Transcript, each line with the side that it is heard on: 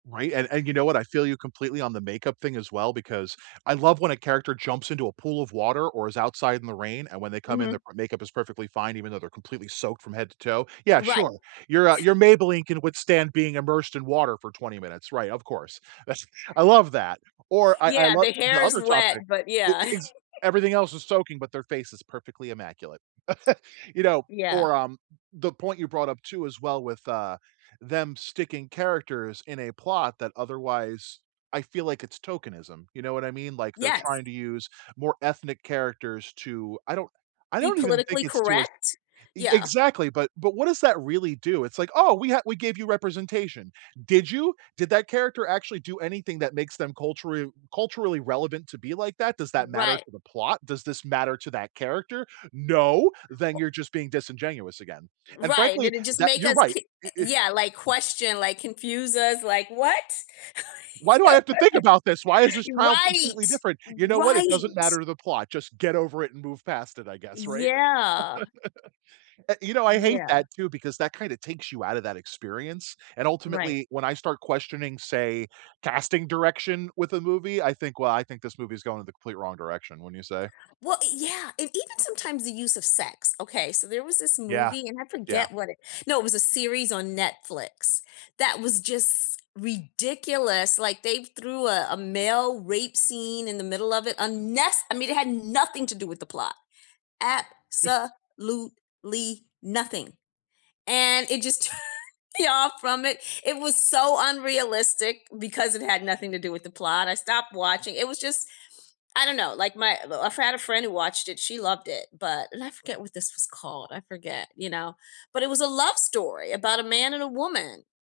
right: Right, and and, you know what, I feel you completely on the makeup thing as well because I love when a character jumps into a pool of water, or is outside in the rain, and when they come in, their
left: Mhm.
right: makeup is perfectly fine even though they're completely soaked from head to toe. Yeah,
left: Right.
right: sure. Your, uh your Maybelline can withstand being immersed in water for 20 minutes. Right, of course. That's I love that, or I I
left: Yeah,
right: love
left: the
right: the
left: hair is
right: other topic.
left: wet, but
right: It it
left: yeah.
right: it's everything else is soaking, but their face is perfectly immaculate. You know?
left: Yeah.
right: Or, um, the point you brought up, too, as well with, uh, them sticking characters in a plot that otherwise I feel like it's tokenism. You know what I mean? Like, they're
left: Yes.
right: trying to use more ethnic characters to I don't I
left: Be
right: don't even think
left: politically
right: it's to us
left: correct?
right: E
left: Yeah.
right: exactly, but but what does that really do? It's like, "Oh, we ha we gave you representation." Did you? Did that character actually do anything that makes them cultural culturally relevant to be like that? Does that matter
left: Right.
right: to the plot? Does this matter to that character? No. Then
left: O
right: you're just being disingenuous again, and
left: Right,
right: frankly,
left: did it just
right: that
left: make
right: you're
left: us
right: right.
left: k
right: It it
left: yeah, like, question, like, confuse us, like, "What?"
right: Why do I have to think about this? Why is this child completely
left: Right!
right: different? You know what, it doesn't matter
left: Right.
right: to the plot. Just get over it and move past it, I guess, right?
left: Yeah.
right: I you know, I hate
left: Yeah.
right: that too, because that kind of takes you out of that experience, and,
left: Right.
right: ultimately, when I start questioning, say, casting direction with a movie, I think, "Well, I think this movie is going in the complete wrong direction," wouldn't you say?
left: Well, yeah, and even sometimes the use of sex. Okay, so there was this
right: Yeah.
left: movie, and I
right: Yeah.
left: forget what it no, it was a series on Netflix that was just ridiculous. Like, they threw a a male rape scene in the middle of it. Unnece I mean, it had nothing to do with the plot. Absolutely nothing, and it just turned me off from it. It was so unrealistic because it had nothing to do with the plot. I stopped watching, it was just I don't know. Like, my I've had a friend who watched it. She loved it, but and I forget what this was called, I forget, you know? But it was a love story about a man and a woman.